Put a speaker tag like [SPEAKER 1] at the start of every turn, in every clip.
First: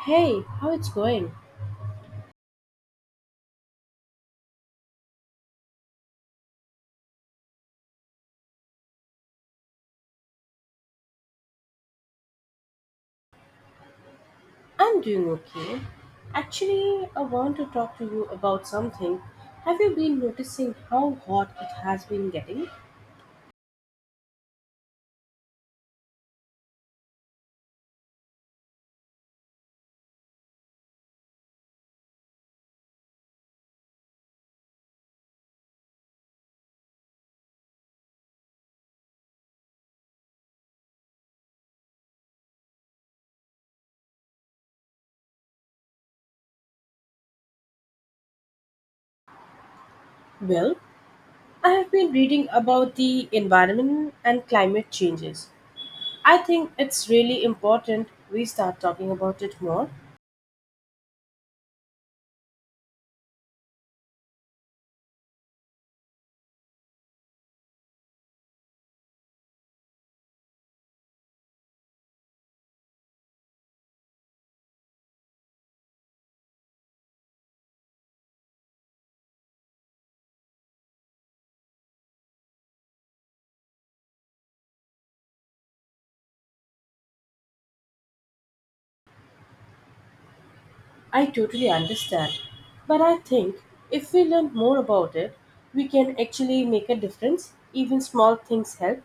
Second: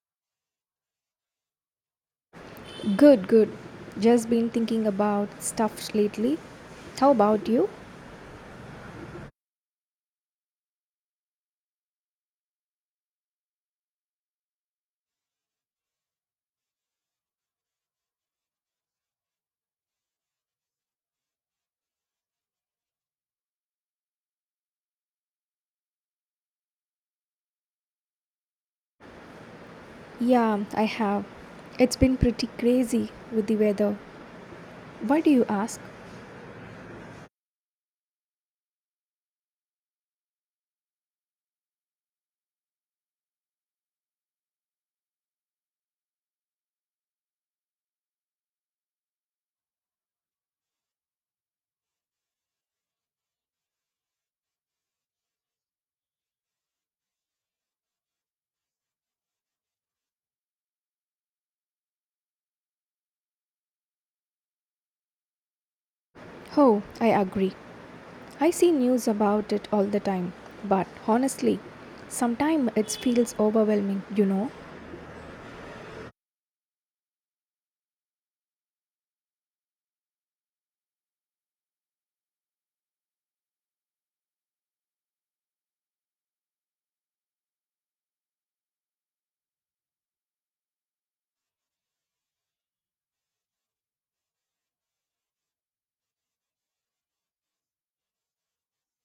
[SPEAKER 1] Hey, how it's going?
[SPEAKER 2] Good, good. Just been thinking about stuff lately. How about you?
[SPEAKER 1] I'm doing okay. Actually, I want to talk to you about something. Have you been noticing how hot it has been getting?
[SPEAKER 2] Yeah, I have. It's been pretty crazy with the weather. Why do you ask?
[SPEAKER 1] Well, I have been reading about the environment and climate changes. I think it's really important we start talking about it more.
[SPEAKER 2] Oh, I agree. I see news about it all the time. But honestly, sometimes it feels overwhelming,
[SPEAKER 1] I totally understand. But I think if we learn more about it, we can actually make a difference. Even small things help.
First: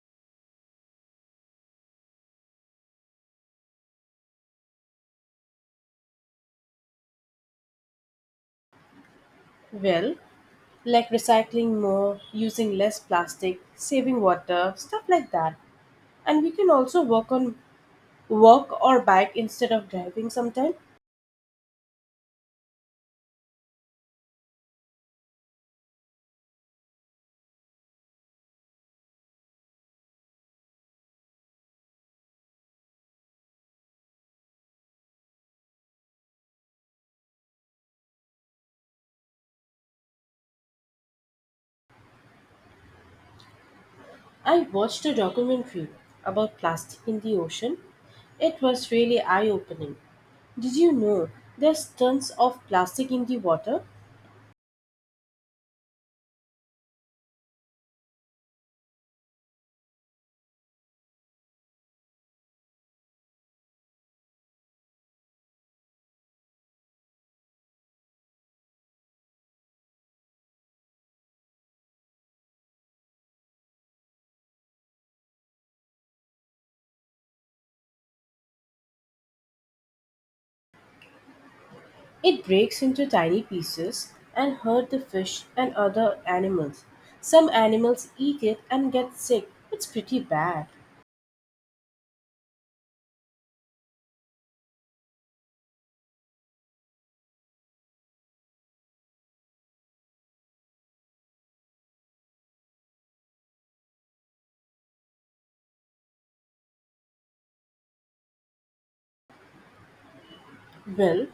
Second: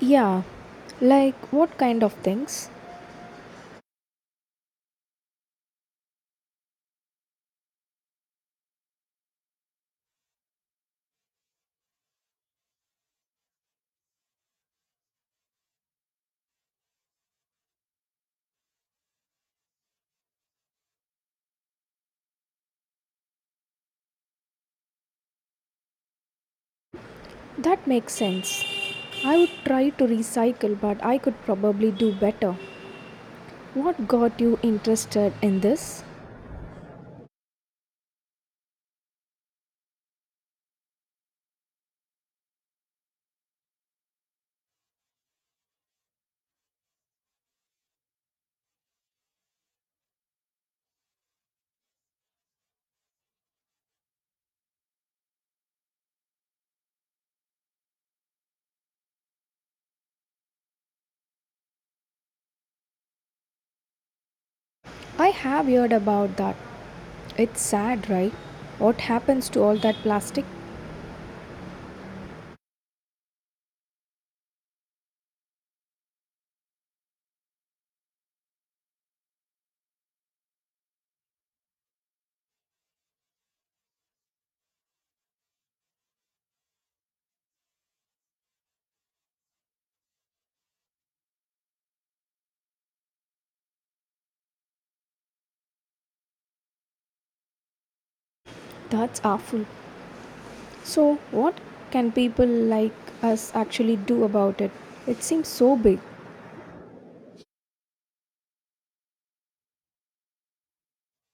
[SPEAKER 2] Yeah, like what kind of things?
[SPEAKER 1] Well, like recycling more, using less plastic, saving water, stuff like that. And we can also work on walk or bike instead of driving sometime.
[SPEAKER 2] That makes sense. I would try to recycle, but I could probably do better. What got you interested in this?
[SPEAKER 1] I watched a documentary about plastic in the ocean. It was really eye-opening. Did you know there's tons of plastic in the water?
[SPEAKER 2] I have heard about that. It's sad, right? What happens to all that plastic?
[SPEAKER 1] It breaks into tiny pieces and hurt the fish and other animals. Some animals eat it and get sick. It's pretty bad.
[SPEAKER 2] That's awful. So, what can people like us actually do about it? It seems so big.
[SPEAKER 1] Well,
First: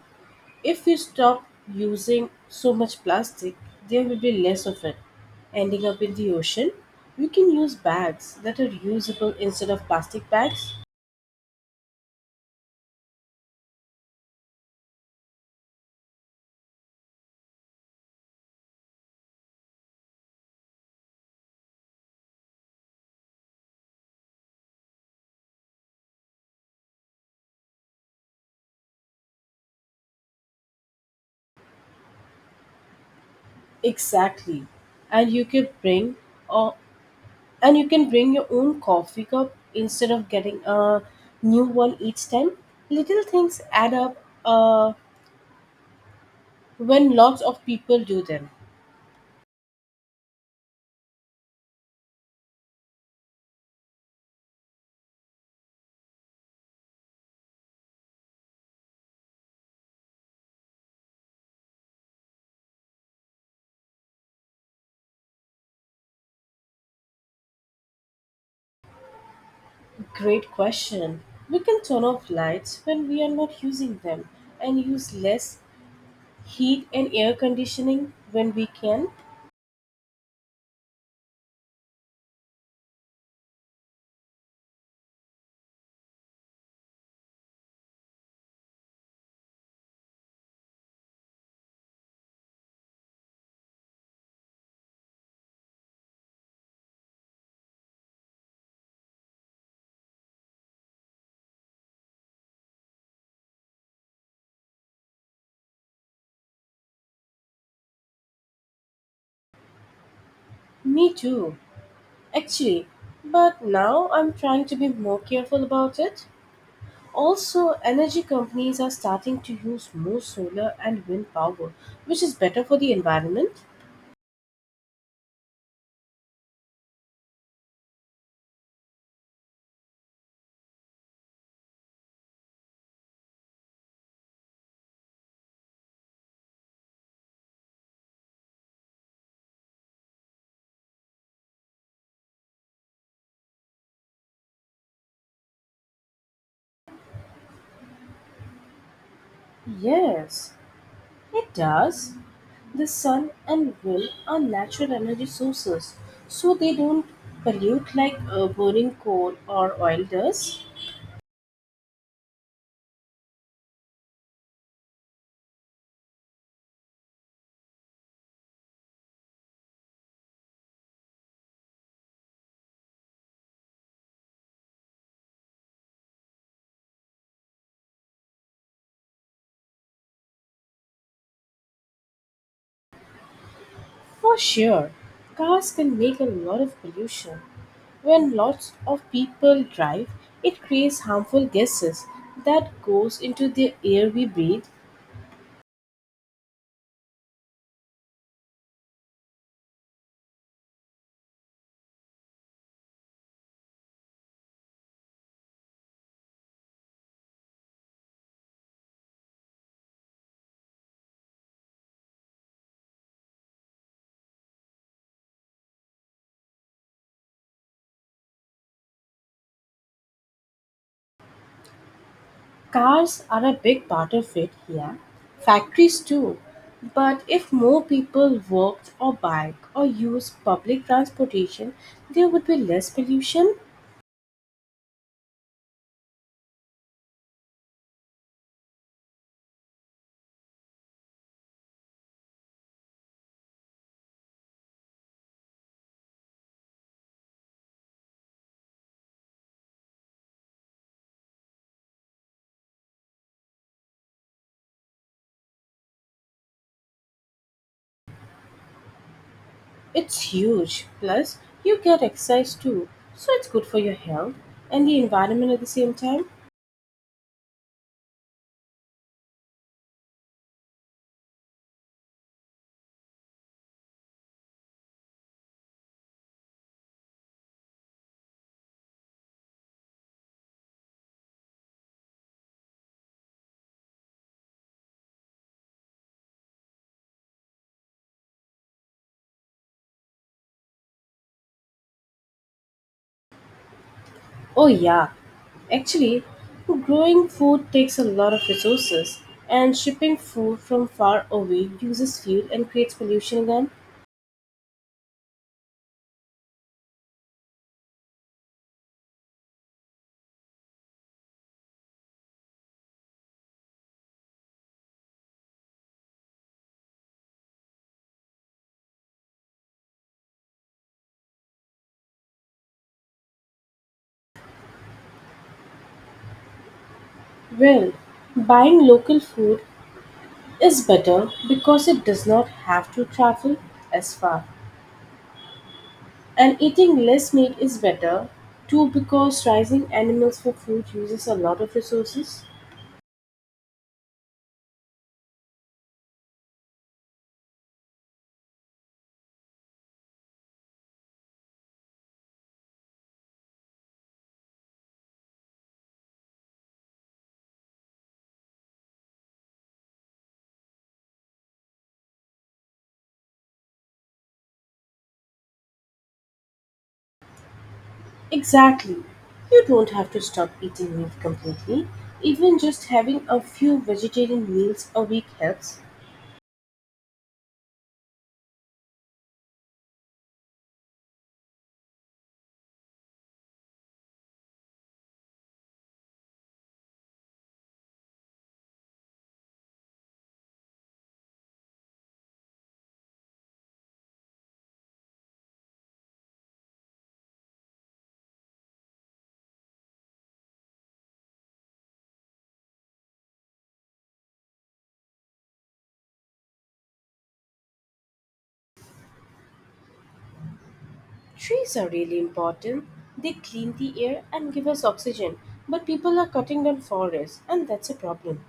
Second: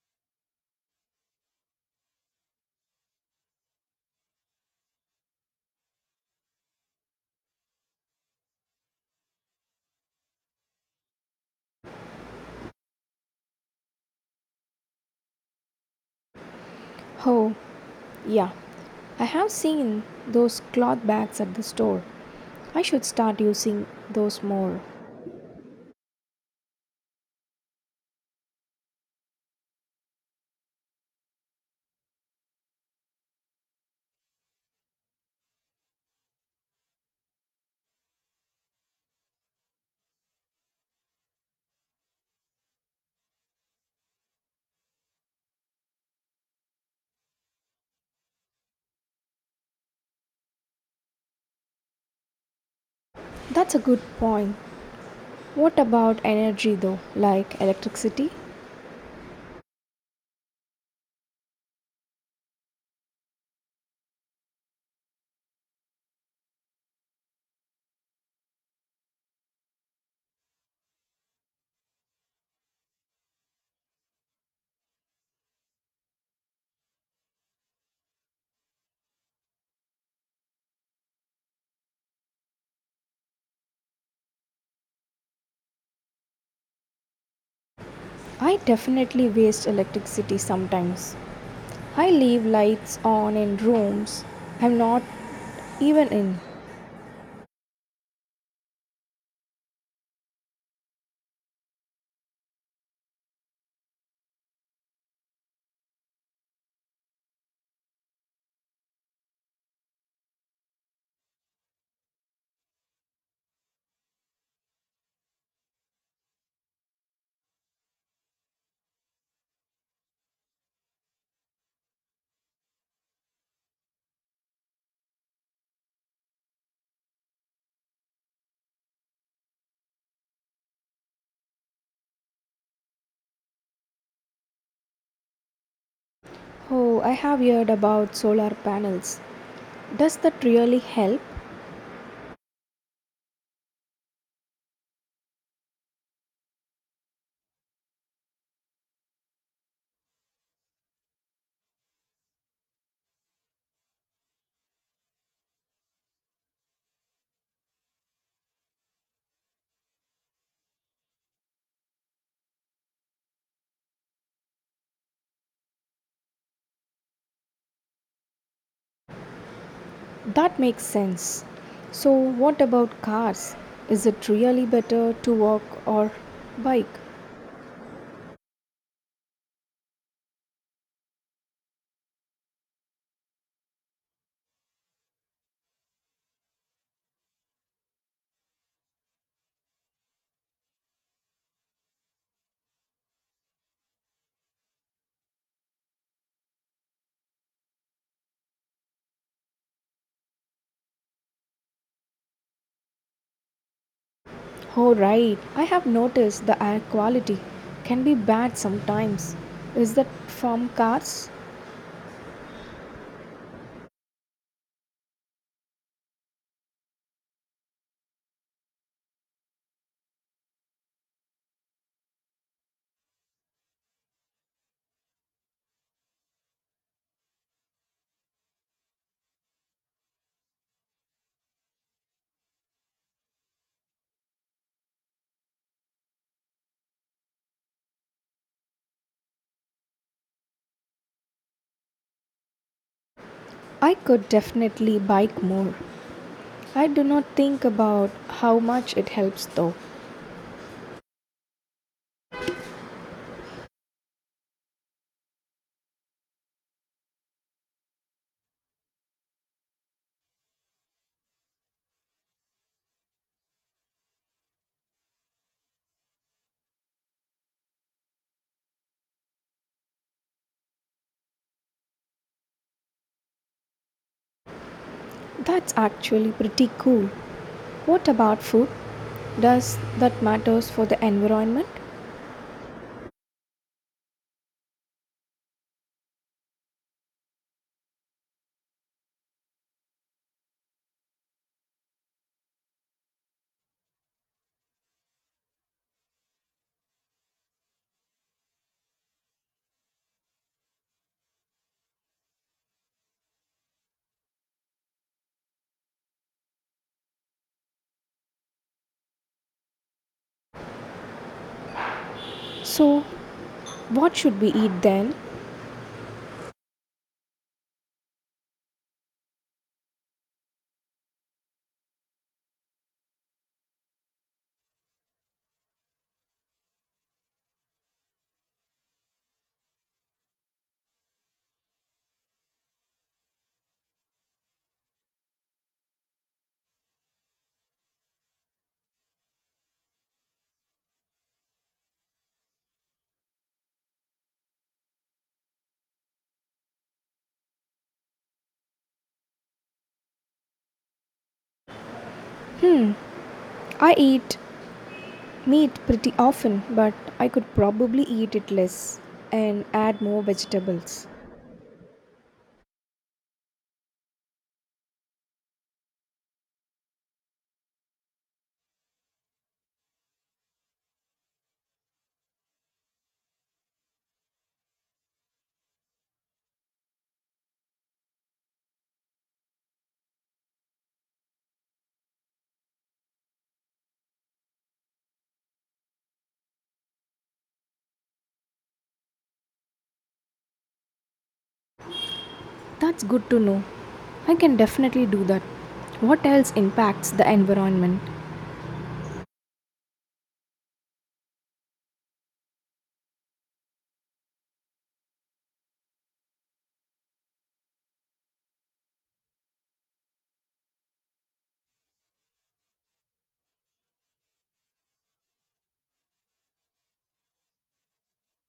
[SPEAKER 1] if we stop using so much plastic, there will be less of it ending up in the ocean. We can use bags that are reusable instead of plastic bags.
[SPEAKER 2] Oh, yeah. I have seen those cloth bags at the store. I should start using those more.
[SPEAKER 1] Exactly. And you can bring or and you can bring your own coffee cup instead of getting a new one each time. Little things add up when lots of people do them.
[SPEAKER 2] That's a good point. What about energy though, like electricity?
[SPEAKER 1] Great question. We can turn off lights when we are not using them and use less heat and air conditioning when we can?
[SPEAKER 2] I definitely waste electricity sometimes. I leave lights on in rooms I'm not even in.
[SPEAKER 1] Me too, actually. But now I'm trying to be more careful about it. Also, energy companies are starting to use more solar and wind power, which is better for the environment.
[SPEAKER 2] Oh, I have heard about solar panels. Does that really help?
[SPEAKER 1] Yes, it does. The sun and wind are natural energy sources, so they don't pollute like burning coal or oil does.
[SPEAKER 2] That makes sense. So, what about cars? Is it really better to walk or bike?
[SPEAKER 1] For sure, cars can make a lot of pollution. When lots of people drive, it creates harmful gases that goes into the air we breathe.
[SPEAKER 2] Oh, right. I have noticed the air quality can be bad sometimes. Is that from cars?
[SPEAKER 1] Cars are a big part of it here. Factories too. But if more people walked or bike or used public transportation, there would be less pollution.
[SPEAKER 2] I could definitely bike more. I do not think about how much it helps though.
[SPEAKER 1] It's huge. Plus, you get exercise too, so it's good for your health and the environment at the same time.
[SPEAKER 2] That's actually pretty cool. What about food? Does that matters for the environment?
[SPEAKER 1] Oh, yeah. Actually, growing food takes a lot of resources, and shipping food from far away uses fuel and creates pollution again.
[SPEAKER 2] So, what should we eat then?
[SPEAKER 1] Well, buying local food is better because it does not have to travel as far. And eating less meat is better too because raising animals for food uses a lot of resources.
[SPEAKER 2] I eat meat pretty often, but I could probably eat it less and add more vegetables.
[SPEAKER 1] Exactly. You don't have to stop eating meat completely. Even just having a few vegetarian meals a week helps.
[SPEAKER 2] That's good to know. I can definitely do that. What else impacts the environment?
[SPEAKER 1] Trees are really important. They clean the air and give us oxygen. But people are cutting down forests, and that's a problem.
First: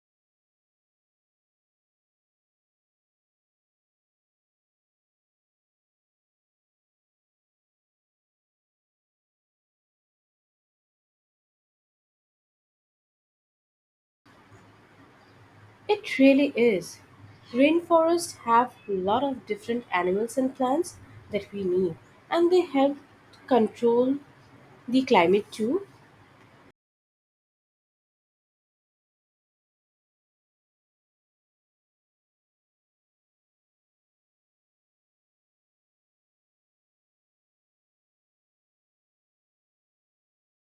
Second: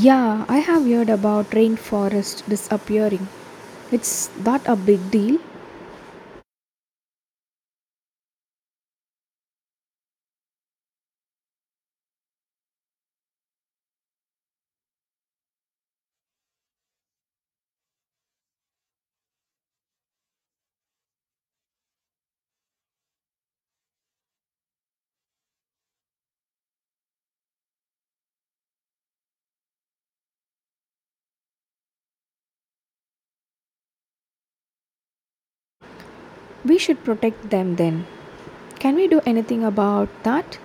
[SPEAKER 2] Yeah, I have heard about rainforest disappearing. It's that a big deal?
[SPEAKER 1] It really is. Rainforests have a lot of different animals and plants that we need, and they help control the climate too.
[SPEAKER 2] We should protect them then. Can we do anything about that?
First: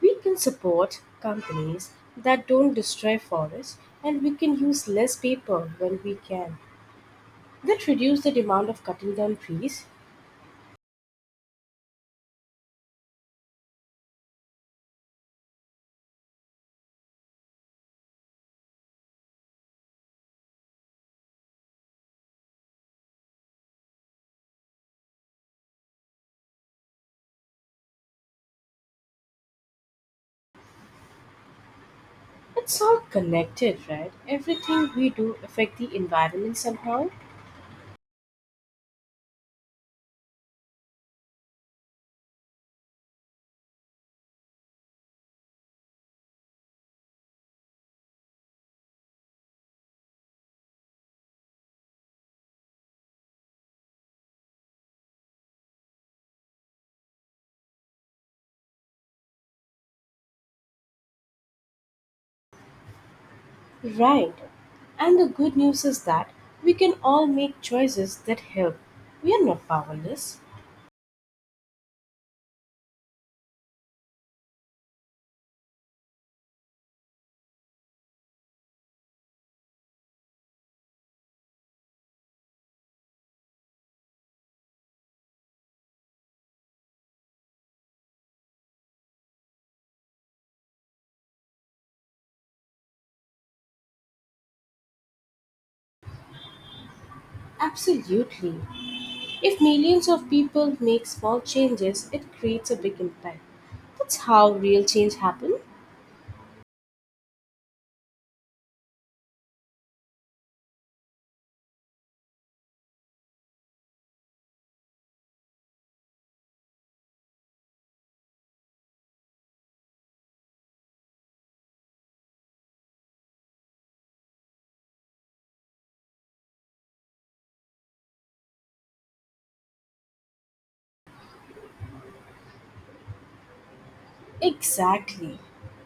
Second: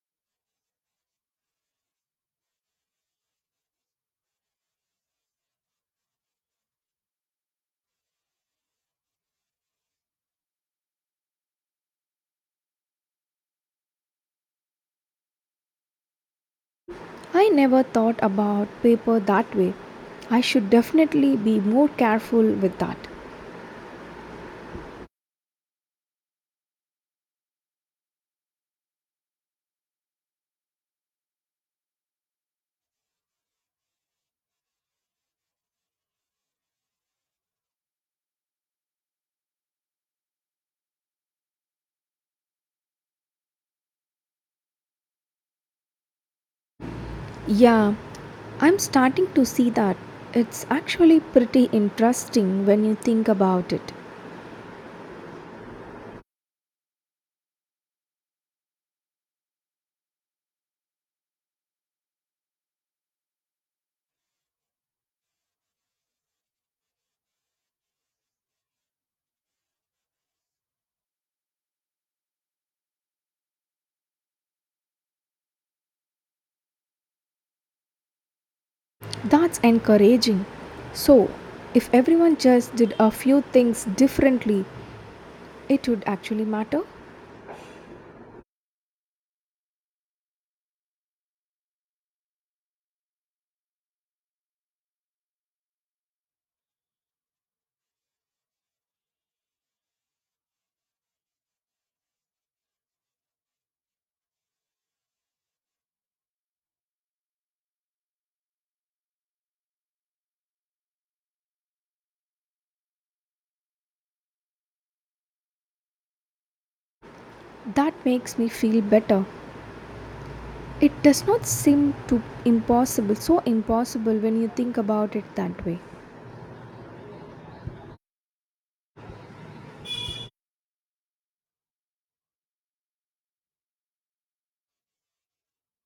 [SPEAKER 1] We can support companies that don't destroy forests, and we can use less paper when we can. That reduce the demand of cutting down trees.
[SPEAKER 2] I never thought about paper that way. I should definitely be more careful with that.
[SPEAKER 1] It's all connected, right? Everything we do affect the environment somehow.
[SPEAKER 2] Yeah, I'm starting to see that. It's actually pretty interesting when you think about it.
[SPEAKER 1] Right. And the good news is that we can all make choices that help. We are not powerless.
[SPEAKER 2] That's encouraging. So, if everyone just did a few things differently, it would actually matter.
[SPEAKER 1] Absolutely. If millions of people make small changes, it creates a big impact. That's how real change happens.
[SPEAKER 2] That makes me feel better. It does not seem too impossible, so impossible when you think about it that way.
[SPEAKER 1] Exactly.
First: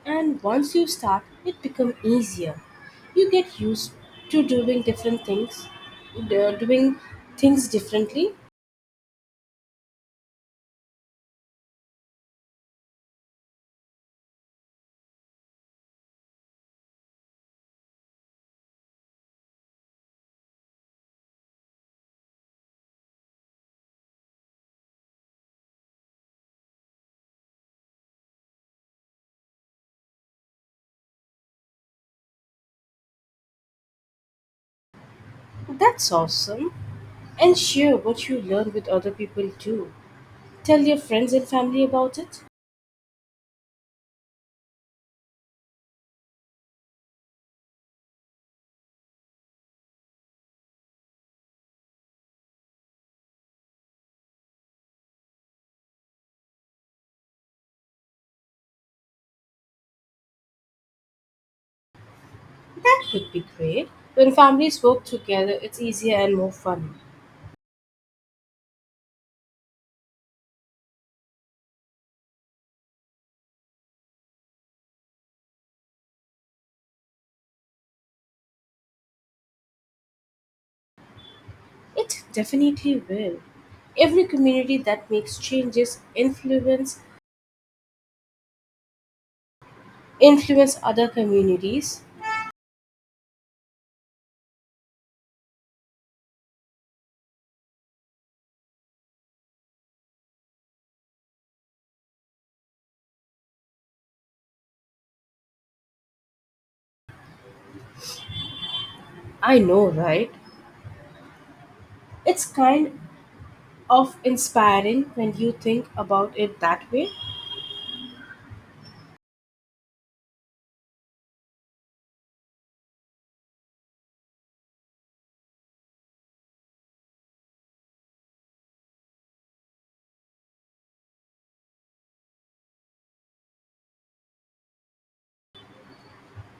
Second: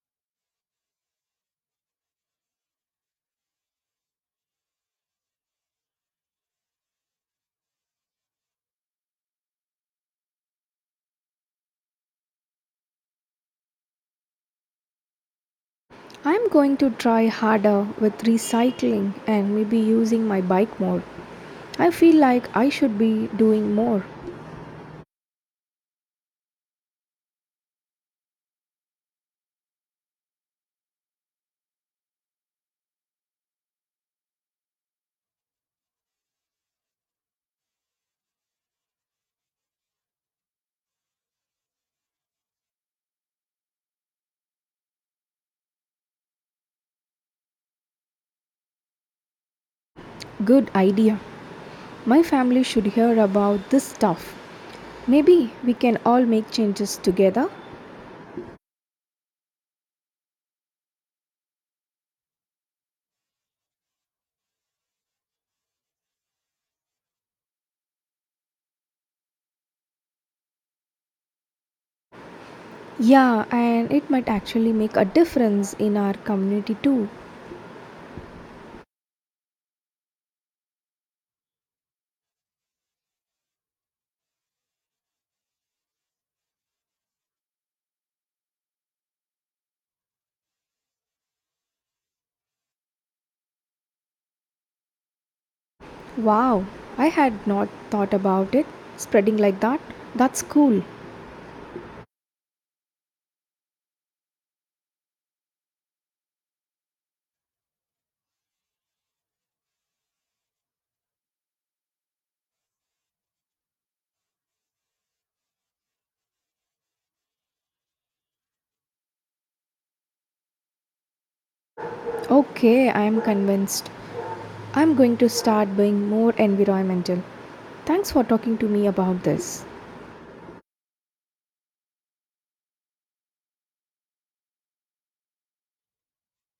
[SPEAKER 1] And once you start, it becomes easier. You get used to doing different things, doing things differently,
[SPEAKER 2] I'm going to try harder with recycling and maybe using my bike more. I feel like I should be doing more.
[SPEAKER 1] that's awesome. And share what you learn with other people too. Tell your friends and family about it.
[SPEAKER 2] Good idea. My family should hear about this stuff. Maybe we can all make changes together.
[SPEAKER 1] That would be great. When families work together, it's easier and more fun.
[SPEAKER 2] Yeah, and it might actually make a difference in our community too.
[SPEAKER 1] It definitely will. Every community that makes changes influence other communities.
[SPEAKER 2] Wow, I had not thought about it spreading like that. That's cool.
[SPEAKER 1] I know, right? It's kind of inspiring when you think about it that way.
[SPEAKER 2] Okay, I am convinced. I'm going to start being more environmental. Thanks for talking to me about this.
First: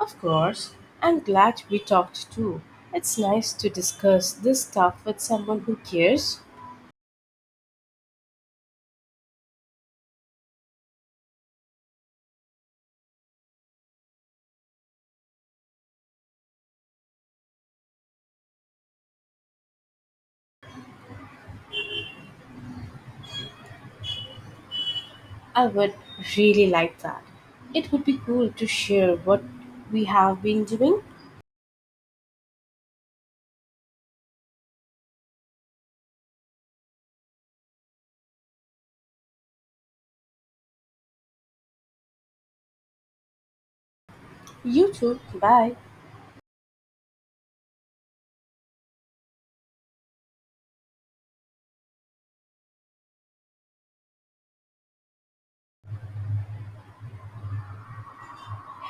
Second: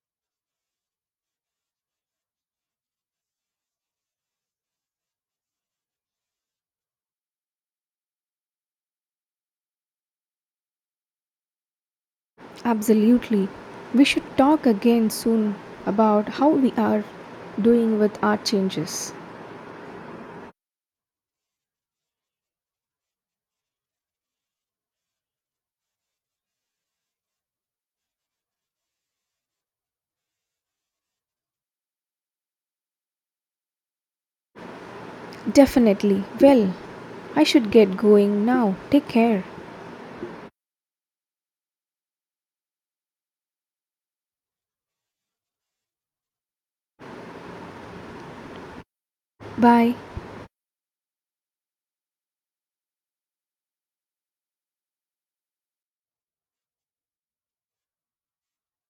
[SPEAKER 1] Of course, I'm glad we talked too. It's nice to discuss this stuff with someone who cares.
[SPEAKER 2] Absolutely. We should talk again soon about how we are doing with our changes.
[SPEAKER 1] I would really like that. It would be cool to share what we have been doing.
[SPEAKER 2] Definitely. Well, I should get going now. Take care.
[SPEAKER 1] You too. Bye.
[SPEAKER 2] Bye.